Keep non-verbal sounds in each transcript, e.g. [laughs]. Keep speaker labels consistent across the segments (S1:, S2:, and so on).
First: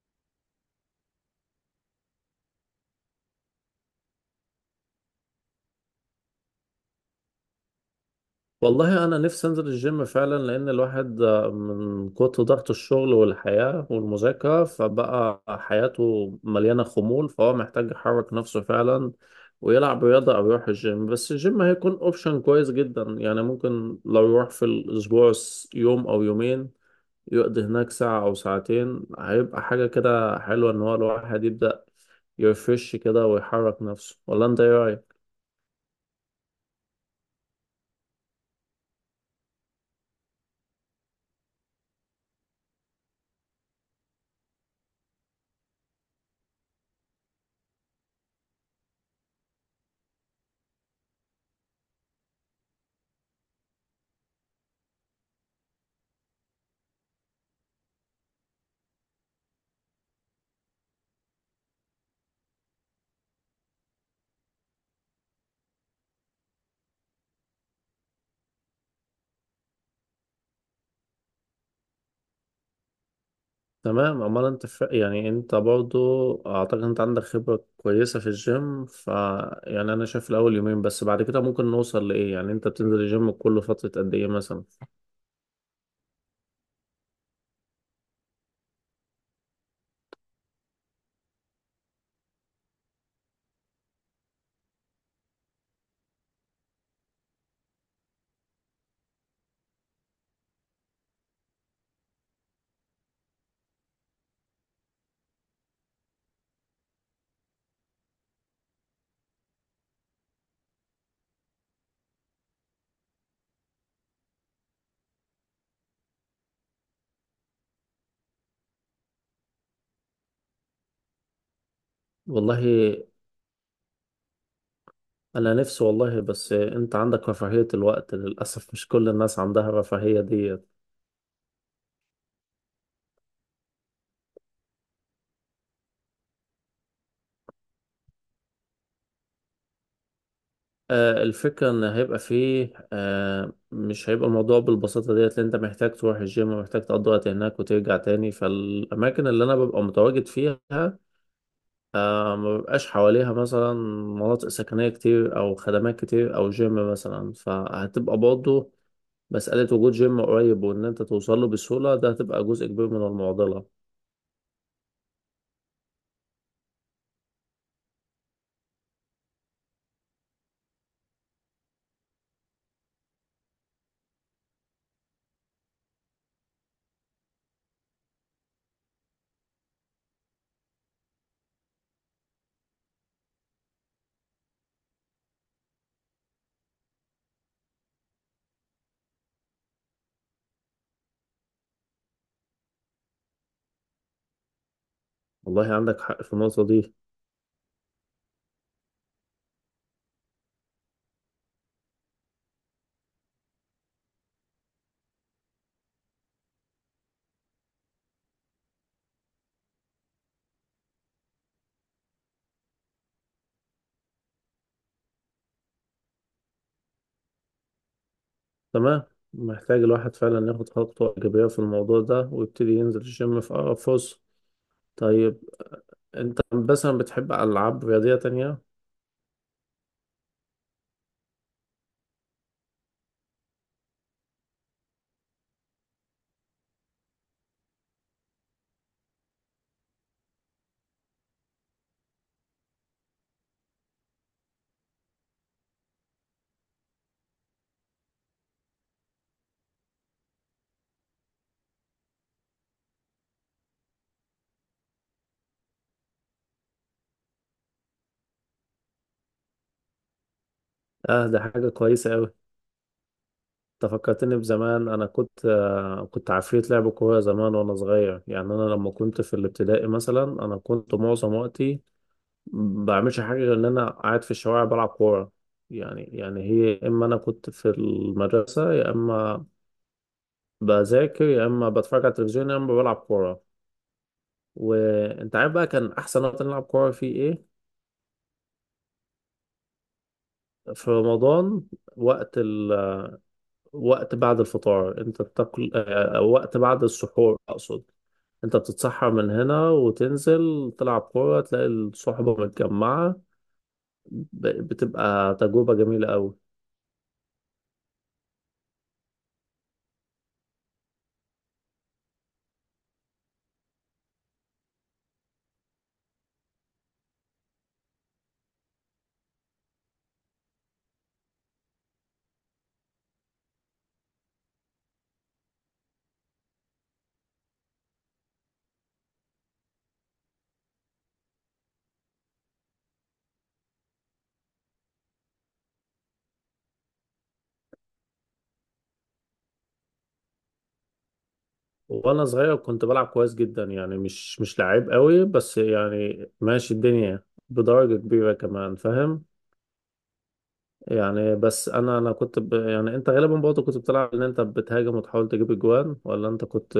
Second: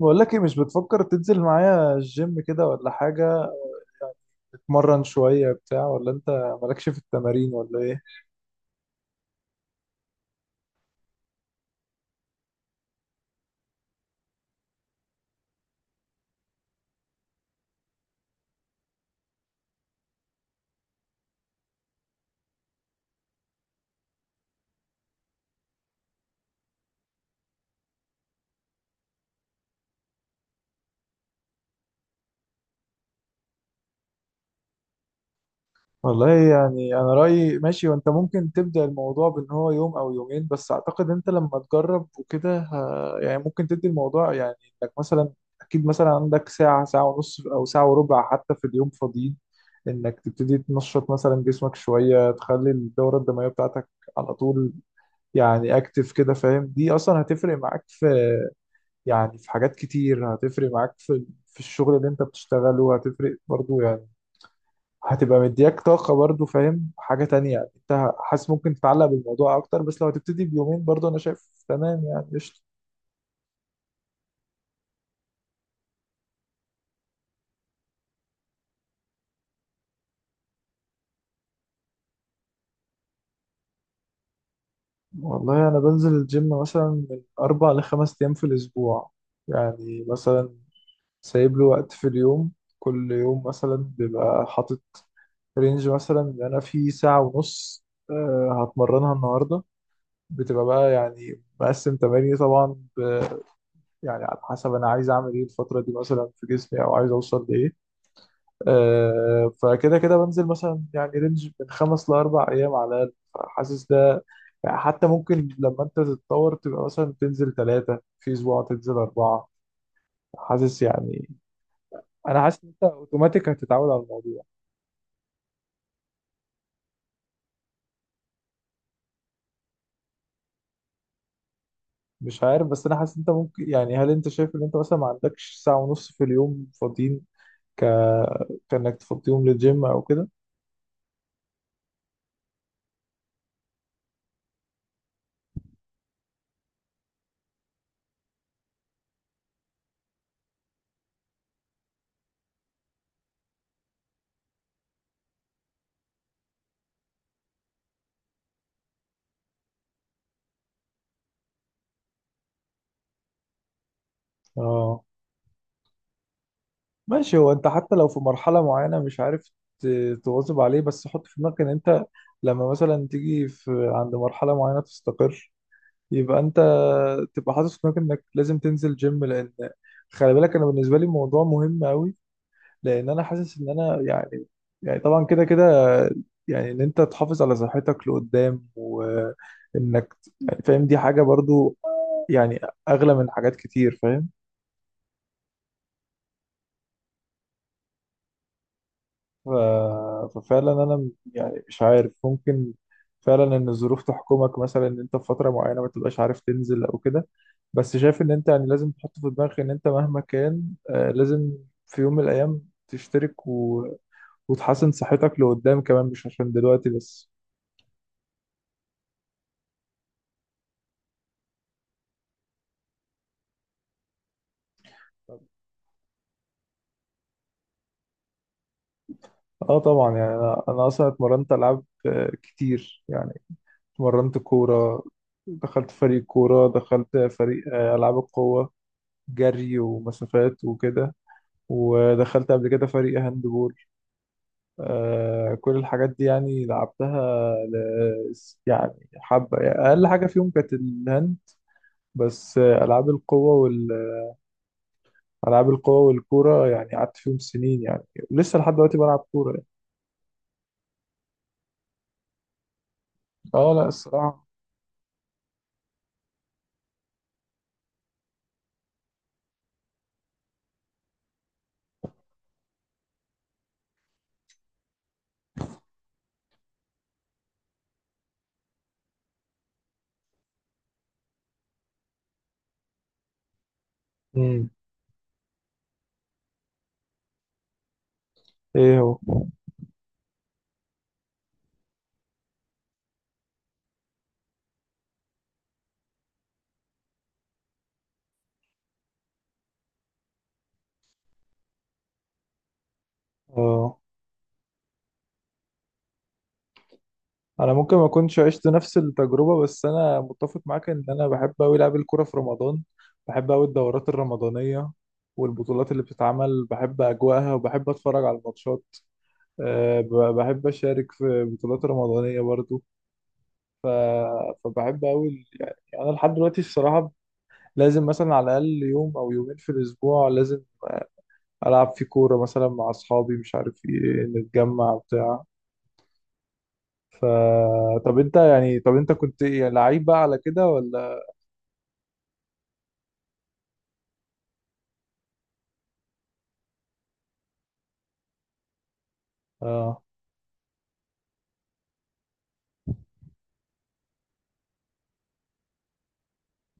S1: بقول لك ايه؟ مش بتفكر تنزل معايا الجيم كده ولا حاجة؟ تتمرن شوية بتاع ولا انت مالكش في التمارين ولا ايه؟
S2: والله انا نفسي انزل الجيم فعلا لان الواحد من كتر ضغط الشغل والحياة والمذاكرة فبقى حياته مليانة خمول، فهو محتاج يحرك نفسه فعلا ويلعب رياضة او يروح الجيم. بس الجيم هيكون اوبشن كويس جدا. يعني ممكن لو يروح في الاسبوع يوم او يومين يقضي هناك ساعة او ساعتين هيبقى حاجة كده حلوة، ان هو الواحد يبدأ يرفرش كده ويحرك نفسه. ولا انت ايه رأيك؟
S1: والله يعني انا رأيي ماشي، وانت ممكن تبدأ الموضوع بان هو يوم او يومين، بس اعتقد انت لما تجرب وكده يعني ممكن تدي الموضوع يعني انك مثلا. اكيد مثلا عندك ساعة ونص او ساعة وربع حتى في اليوم فاضيين انك تبتدي تنشط مثلا جسمك شوية، تخلي الدورة الدموية بتاعتك على طول. يعني اكتف كده فاهم، دي اصلا هتفرق معاك في، يعني في حاجات كتير هتفرق معاك في الشغل اللي انت بتشتغله، هتفرق برضو يعني. هتبقى مدياك طاقة برضو فاهم، حاجة تانية يعني انت حاسس ممكن تتعلق بالموضوع اكتر، بس لو هتبتدي بيومين برضو انا شايف تمام يعني قشطة.
S2: تمام. امال انت ف... يعني انت برضو اعتقد انت عندك خبرة كويسة في الجيم. ف يعني انا شايف الاول يومين بس، بعد كده ممكن نوصل لايه. يعني انت بتنزل الجيم كل فترة قد ايه مثلا؟
S1: والله انا بنزل الجيم مثلا من اربع لخمس ايام في الاسبوع، يعني مثلا سايب له وقت في اليوم، كل يوم مثلا بيبقى حاطط رينج مثلا ان انا في ساعة ونص هتمرنها النهاردة، بتبقى بقى يعني مقسم تماريني طبعا يعني على حسب انا عايز اعمل ايه الفتره دي مثلا في جسمي او عايز اوصل لايه. آه فكده كده بنزل مثلا يعني رينج من خمس لاربع ايام على الاقل، فحاسس ده يعني حتى ممكن لما انت تتطور تبقى مثلا تنزل ثلاثه في اسبوع تنزل اربعه. حاسس يعني انا
S2: والله
S1: حاسس ان انت اوتوماتيك هتتعود على الموضوع.
S2: انا نفسي والله، بس انت عندك رفاهية الوقت. للاسف مش كل الناس عندها الرفاهية ديت.
S1: مش عارف، بس انا حاسس إن انت ممكن يعني، هل انت شايف ان انت مثلا ما عندكش ساعه ونص في اليوم فاضيين ك كانك تفضيهم للجيم او كده؟
S2: آه، الفكرة ان هيبقى فيه آه، مش هيبقى الموضوع بالبساطة ديت. لان انت محتاج تروح الجيم ومحتاج تقضي وقت هناك وترجع تاني، فالاماكن اللي انا ببقى متواجد فيها آه ما بيبقاش حواليها مثلا مناطق سكنية كتير أو خدمات كتير أو جيم مثلا. فهتبقى برضه مسألة وجود جيم قريب وإن أنت توصل له بسهولة، ده هتبقى جزء كبير من المعضلة.
S1: اه ماشي، هو انت حتى لو في مرحلة معينة مش عارف تواظب عليه، بس حط في دماغك ان انت لما مثلا تيجي في عند مرحلة معينة تستقر يبقى انت تبقى حاطط في دماغك انك لازم تنزل جيم. لان خلي بالك انا بالنسبة لي الموضوع مهم قوي، لان انا حاسس ان انا يعني طبعا كده كده يعني ان انت تحافظ على صحتك لقدام، وانك يعني فاهم دي حاجة برضو يعني اغلى من حاجات كتير فاهم.
S2: والله عندك حق في النقطة دي.
S1: ففعلا انا يعني مش عارف، ممكن فعلا ان الظروف تحكمك، مثلا ان انت في فتره معينه ما تبقاش عارف تنزل او كده، بس شايف ان انت يعني لازم تحط في دماغك ان انت مهما كان لازم في يوم من الايام تشترك وتحسن صحتك لقدام كمان، مش عشان دلوقتي بس.
S2: تمام. محتاج الواحد فعلا ياخد خطوة إيجابية في الموضوع ده ويبتدي ينزل الجيم في أقرب فرصة. طيب، أنت مثلا بتحب ألعاب رياضية تانية؟
S1: اه طبعا، يعني انا اصلا اتمرنت العاب كتير يعني. اتمرنت كوره، دخلت فريق كوره، دخلت فريق العاب القوه، جري ومسافات وكده، ودخلت قبل كده فريق هاند بول. كل الحاجات دي يعني لعبتها يعني حبة، يعني أقل حاجة فيهم كانت الهاند، بس ألعاب القوة ألعاب القوة والكورة يعني قعدت فيهم سنين يعني، ولسه لحد دلوقتي بلعب كورة يعني.
S2: آه ده حاجة كويسة أوي.
S1: اه لا
S2: انت فكرتني
S1: الصراحة.
S2: بزمان، انا كنت كنت عفريت لعب كوره زمان وانا صغير. يعني انا لما كنت في الابتدائي مثلا انا كنت معظم وقتي ما بعملش حاجه غير ان انا قاعد في الشوارع بلعب كوره. يعني هي، يا اما انا كنت في المدرسه، يا اما بذاكر، يا اما بتفرج على التلفزيون، يا اما بلعب كوره.
S1: مم.
S2: وانت عارف بقى كان احسن وقت نلعب كوره فيه ايه؟
S1: ايه هو؟
S2: في رمضان. وقت وقت بعد الفطار، انت بتاكل وقت بعد السحور اقصد. انت بتتسحر من هنا وتنزل تلعب كورة تلاقي الصحبة متجمعة.
S1: اه.
S2: بتبقى تجربة جميلة قوي.
S1: انا ممكن ما كنتش عشت نفس التجربه، بس انا متفق معاك ان انا بحب قوي العب الكوره في رمضان، بحب قوي الدورات الرمضانيه والبطولات اللي بتتعمل، بحب اجواءها وبحب اتفرج على الماتشات. أه بحب اشارك في بطولات رمضانيه برضو. ف... فبحب قوي يعني انا لحد دلوقتي الصراحه لازم مثلا على الاقل يوم او يومين في الاسبوع لازم العب في كوره مثلا مع اصحابي، مش عارف ايه، نتجمع بتاع. ف طب انت يعني، طب انت كنت إيه، لعيب بقى على كده ولا؟
S2: وانا صغير كنت بلعب كويس جدا يعني، مش لعيب قوي، بس يعني ماشي الدنيا بدرجة كبيرة كمان، فاهم؟
S1: اه
S2: يعني بس انا كنت ب... يعني انت غالبا برضه كنت بتلعب ان انت بتهاجم وتحاول تجيب اجوان، ولا انت كنت؟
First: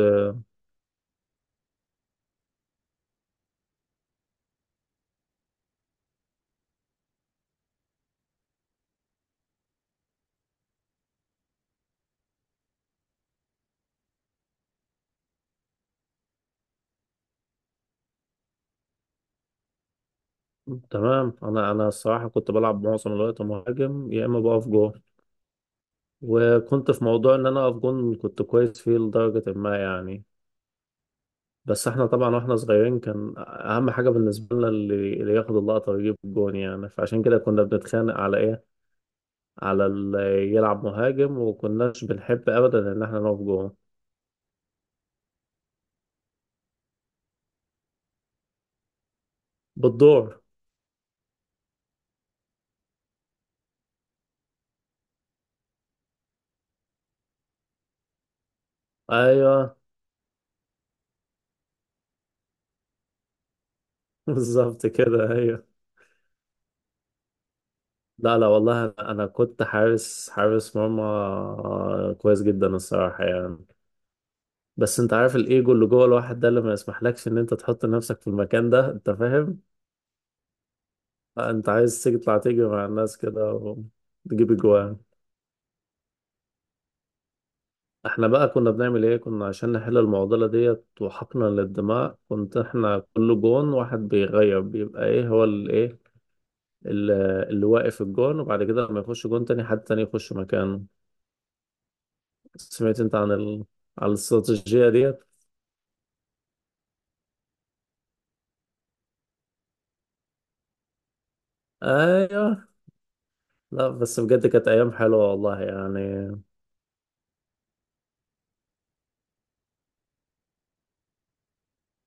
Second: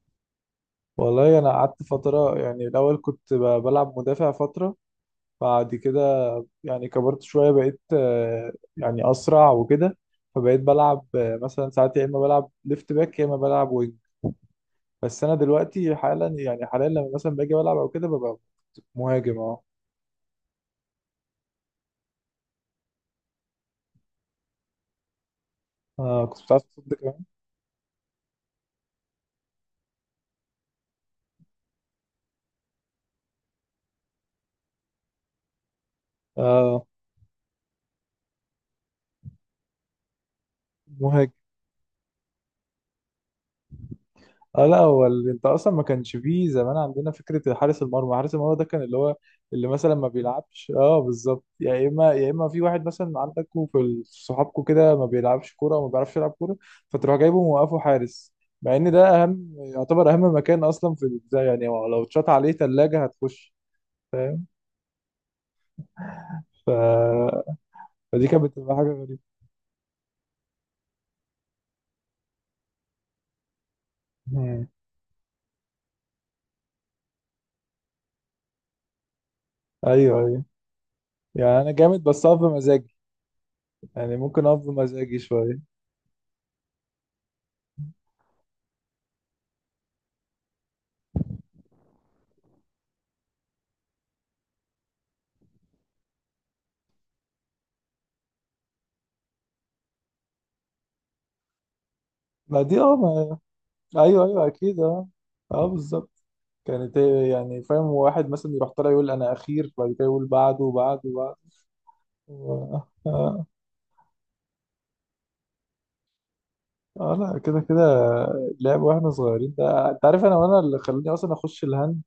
S1: والله انا قعدت فتره، يعني الاول كنت بلعب مدافع فتره، بعد كده يعني كبرت شويه، بقيت يعني اسرع وكده، فبقيت بلعب مثلا ساعات يا اما بلعب ليفت باك يا اما بلعب وينج، بس انا دلوقتي حالا يعني حاليا لما مثلا باجي بلعب او كده ببقى مهاجم. اه.
S2: تمام. انا الصراحه كنت بلعب معظم الوقت مهاجم، يا اما بقف جون.
S1: آه، كنت بتعرف
S2: وكنت
S1: تصد
S2: في
S1: كمان.
S2: موضوع ان انا اقف جون كنت كويس فيه لدرجه ما يعني. بس احنا طبعا واحنا صغيرين كان اهم حاجه بالنسبه لنا اللي ياخد اللقطه ويجيب الجون
S1: اه
S2: يعني، فعشان كده كنا بنتخانق على ايه، على اللي يلعب
S1: مهاجم.
S2: مهاجم، وكناش بنحب ابدا ان احنا نقف جون
S1: اه لا، هو انت اصلا ما كانش فيه زمان عندنا فكره حارس المرمى. حارس المرمى ده كان اللي هو اللي مثلا ما
S2: بالدور.
S1: بيلعبش، اه بالظبط، يا اما يا اما في واحد مثلا عندكوا في صحابكوا كده ما بيلعبش كوره وما بيعرفش يلعب كوره، فتروح جايبه موقفه حارس، مع ان ده اهم،
S2: ايوه.
S1: يعتبر اهم مكان اصلا في البتاع، يعني هو لو اتشاط عليه ثلاجه هتخش
S2: [laughs]
S1: فاهم.
S2: بالظبط كده، ايوه.
S1: ف... فدي
S2: لا
S1: كانت
S2: لا
S1: بتبقى
S2: والله
S1: حاجه
S2: انا
S1: غريبه.
S2: أنا كنت حارس مرمى كويس جدا الصراحه يعني.
S1: مم.
S2: بس انت عارف الايجو اللي جوه الواحد ده اللي ما يسمحلكش ان انت تحط نفسك في المكان ده، انت فاهم.
S1: ايوه، ايوه. يعني
S2: انت
S1: انا جامد
S2: عايز تيجي
S1: بس اقف
S2: تطلع تيجي مع
S1: بمزاجي،
S2: الناس كده
S1: يعني ممكن
S2: وتجيب
S1: اقف
S2: اجوان.
S1: بمزاجي شويه.
S2: احنا بقى كنا بنعمل ايه؟ كنا عشان نحل المعضله ديت وحقنا للدماء، كنت احنا كل جون واحد بيغير بيبقى ايه هو الايه اللي, اللي واقف الجون، وبعد كده لما يخش جون تاني، حد تاني يخش مكانه.
S1: ما دي اه
S2: سمعت انت عن
S1: ما...
S2: ال... عن
S1: ايوه ايوه اكيد
S2: الاستراتيجيه
S1: اه،
S2: ديت؟
S1: اه بالظبط. كانت هي يعني فاهم، واحد مثلا يروح طالع يقول انا اخير، بعد كده يقول بعده وبعده وبعده
S2: ايوه.
S1: و- [laughs] اه.
S2: لا بس بجد كانت ايام حلوه والله يعني.
S1: لا كده كده لعب واحنا صغيرين ده، انت عارف انا وانا اللي خلاني اصلا اخش الهند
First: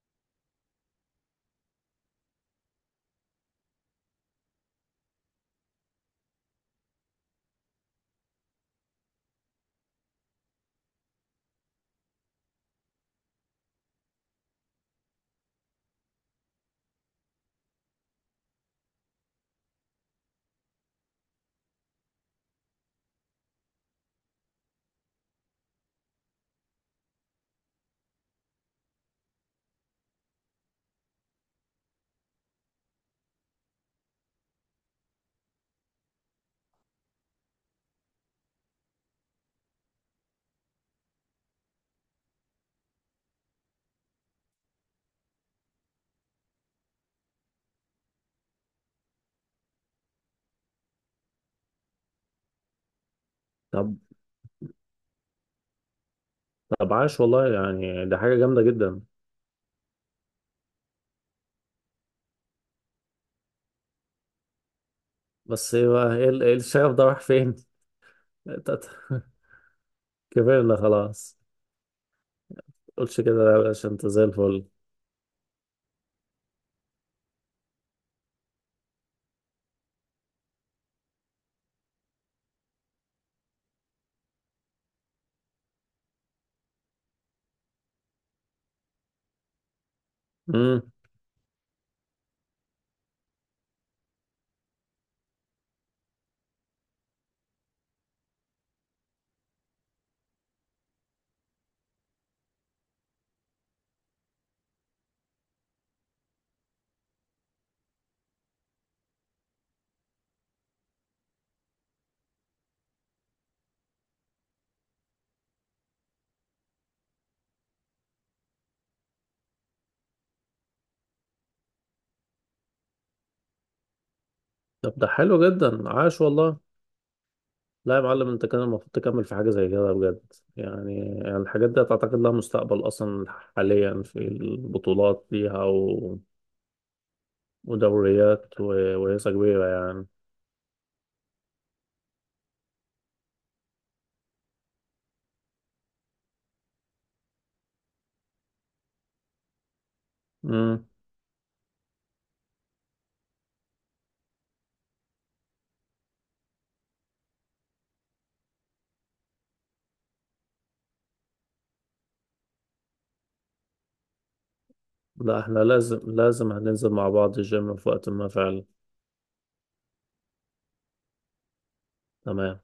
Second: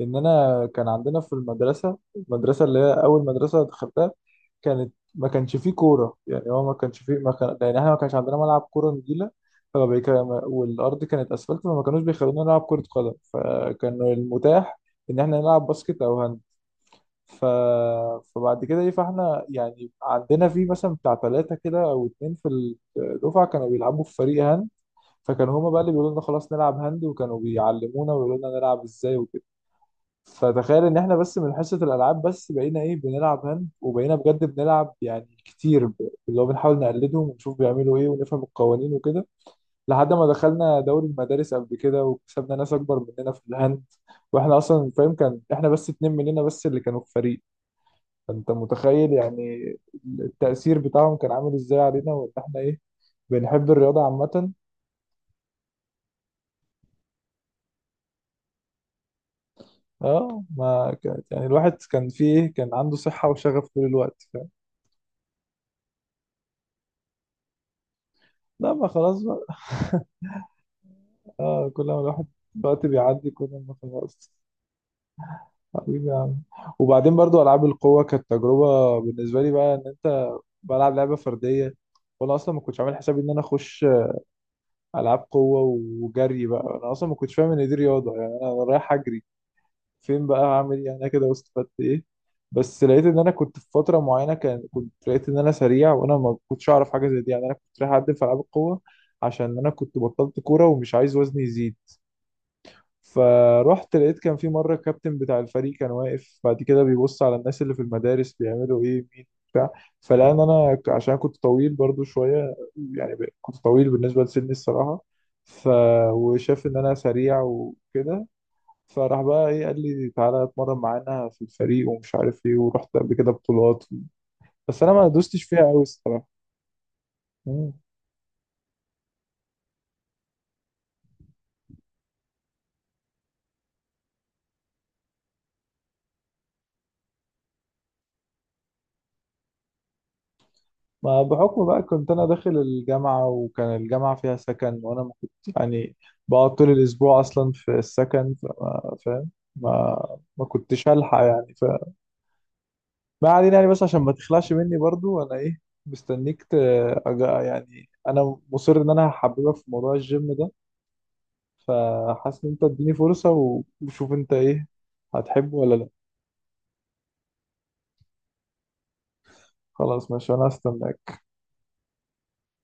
S1: ان انا كان عندنا في المدرسه، المدرسه اللي هي اول مدرسه دخلتها كانت ما كانش فيه كوره. يعني هو ما كانش فيه، ما كان يعني احنا ما كانش عندنا ملعب كوره نجيله، فما بيك- والارض كانت اسفلت، فما كانوش بيخلونا نلعب كره قدم، فكان المتاح ان احنا نلعب باسكت او هاند. ف... فبعد كده ايه، فاحنا يعني عندنا في مثلا بتاع ثلاثة كده او اتنين في الدفعة كانوا بيلعبوا في فريق هاند، فكانوا هما بقى اللي بيقولوا لنا خلاص نلعب هاند، وكانوا بيعلمونا ويقولوا لنا نلعب ازاي وكده. فتخيل ان احنا بس من حصة الالعاب بس بقينا ايه بنلعب هاند، وبقينا بجد بنلعب يعني كتير اللي هو بنحاول نقلدهم ونشوف بيعملوا ايه ونفهم القوانين وكده، لحد ما دخلنا دوري المدارس قبل كده وكسبنا ناس اكبر مننا في الهاند. واحنا اصلا فاهم كان احنا بس اتنين مننا بس اللي كانوا في فريق، فانت متخيل يعني التأثير بتاعهم كان عامل ازاي علينا، وان احنا ايه بنحب
S2: طب
S1: الرياضة عامة.
S2: طب عاش والله يعني، ده حاجة جامدة جدا.
S1: اه ما كانت يعني الواحد كان فيه ايه، كان عنده صحة وشغف طول الوقت فاهم.
S2: بس ايه بقى، إيه الشغف ده راح فين؟
S1: لا ما خلاص
S2: [laughs]
S1: بقى [laughs]
S2: كبرنا خلاص.
S1: اه كل ما الواحد الوقت
S2: متقولش
S1: بيعدي
S2: كده،
S1: كل
S2: لا يا
S1: ما
S2: باشا، انت زي
S1: خلاص.
S2: الفل.
S1: حبيبي يا عم، وبعدين برضو ألعاب القوة كانت تجربة بالنسبة لي بقى إن أنت بلعب لعبة فردية، وأنا أصلا ما كنتش عامل حسابي إن أنا أخش ألعاب قوة وجري بقى. أنا أصلا ما كنتش فاهم إن دي رياضة، يعني أنا رايح أجري فين بقى؟ هعمل ايه
S2: امم
S1: يعني انا كده واستفدت ايه؟ بس لقيت ان انا كنت في فتره معينه، كان كنت لقيت ان انا سريع وانا ما كنتش اعرف حاجه زي دي، يعني انا كنت رايح اقدم في العاب القوه عشان انا كنت بطلت كوره ومش عايز وزني يزيد، فروحت لقيت كان في مره الكابتن بتاع الفريق كان واقف بعد كده بيبص على الناس اللي في المدارس بيعملوا ايه مين بتاع، فلقى ان انا عشان كنت طويل برضو شويه، يعني كنت طويل بالنسبه لسني الصراحه، ف وشاف ان انا سريع وكده، فراح بقى ايه قال لي تعالى اتمرن معانا في الفريق، ومش عارف ايه، ورحت قبل كده بطولات، بس انا
S2: طب ده
S1: ما دوستش
S2: حلو
S1: فيها قوي
S2: جدا، عاش
S1: الصراحه.
S2: والله.
S1: مم.
S2: لا يا معلم، انت كان المفروض تكمل في حاجة زي كده بجد يعني. يعني الحاجات دي تعتقد لها مستقبل اصلا حاليا، في البطولات ليها و... ودوريات و... ورياضة كبيرة يعني.
S1: ما بحكم بقى كنت انا داخل الجامعه، وكان الجامعه فيها سكن وانا ما كنت يعني بقعد طول الاسبوع اصلا في السكن فما فاهم، ما ما
S2: امم.
S1: كنتش هلحق يعني، فما علينا يعني، بس عشان ما تخلعش مني برضو انا ايه، مستنيك يعني انا مصر ان انا هحببك في موضوع الجيم ده، فحاسس ان انت اديني فرصة وشوف انت ايه
S2: لا
S1: هتحبه
S2: احنا
S1: ولا لا.
S2: لازم هننزل مع بعض الجيم في وقت ما فعلا.
S1: خلاص ماشي، انا هستناك.
S2: تمام.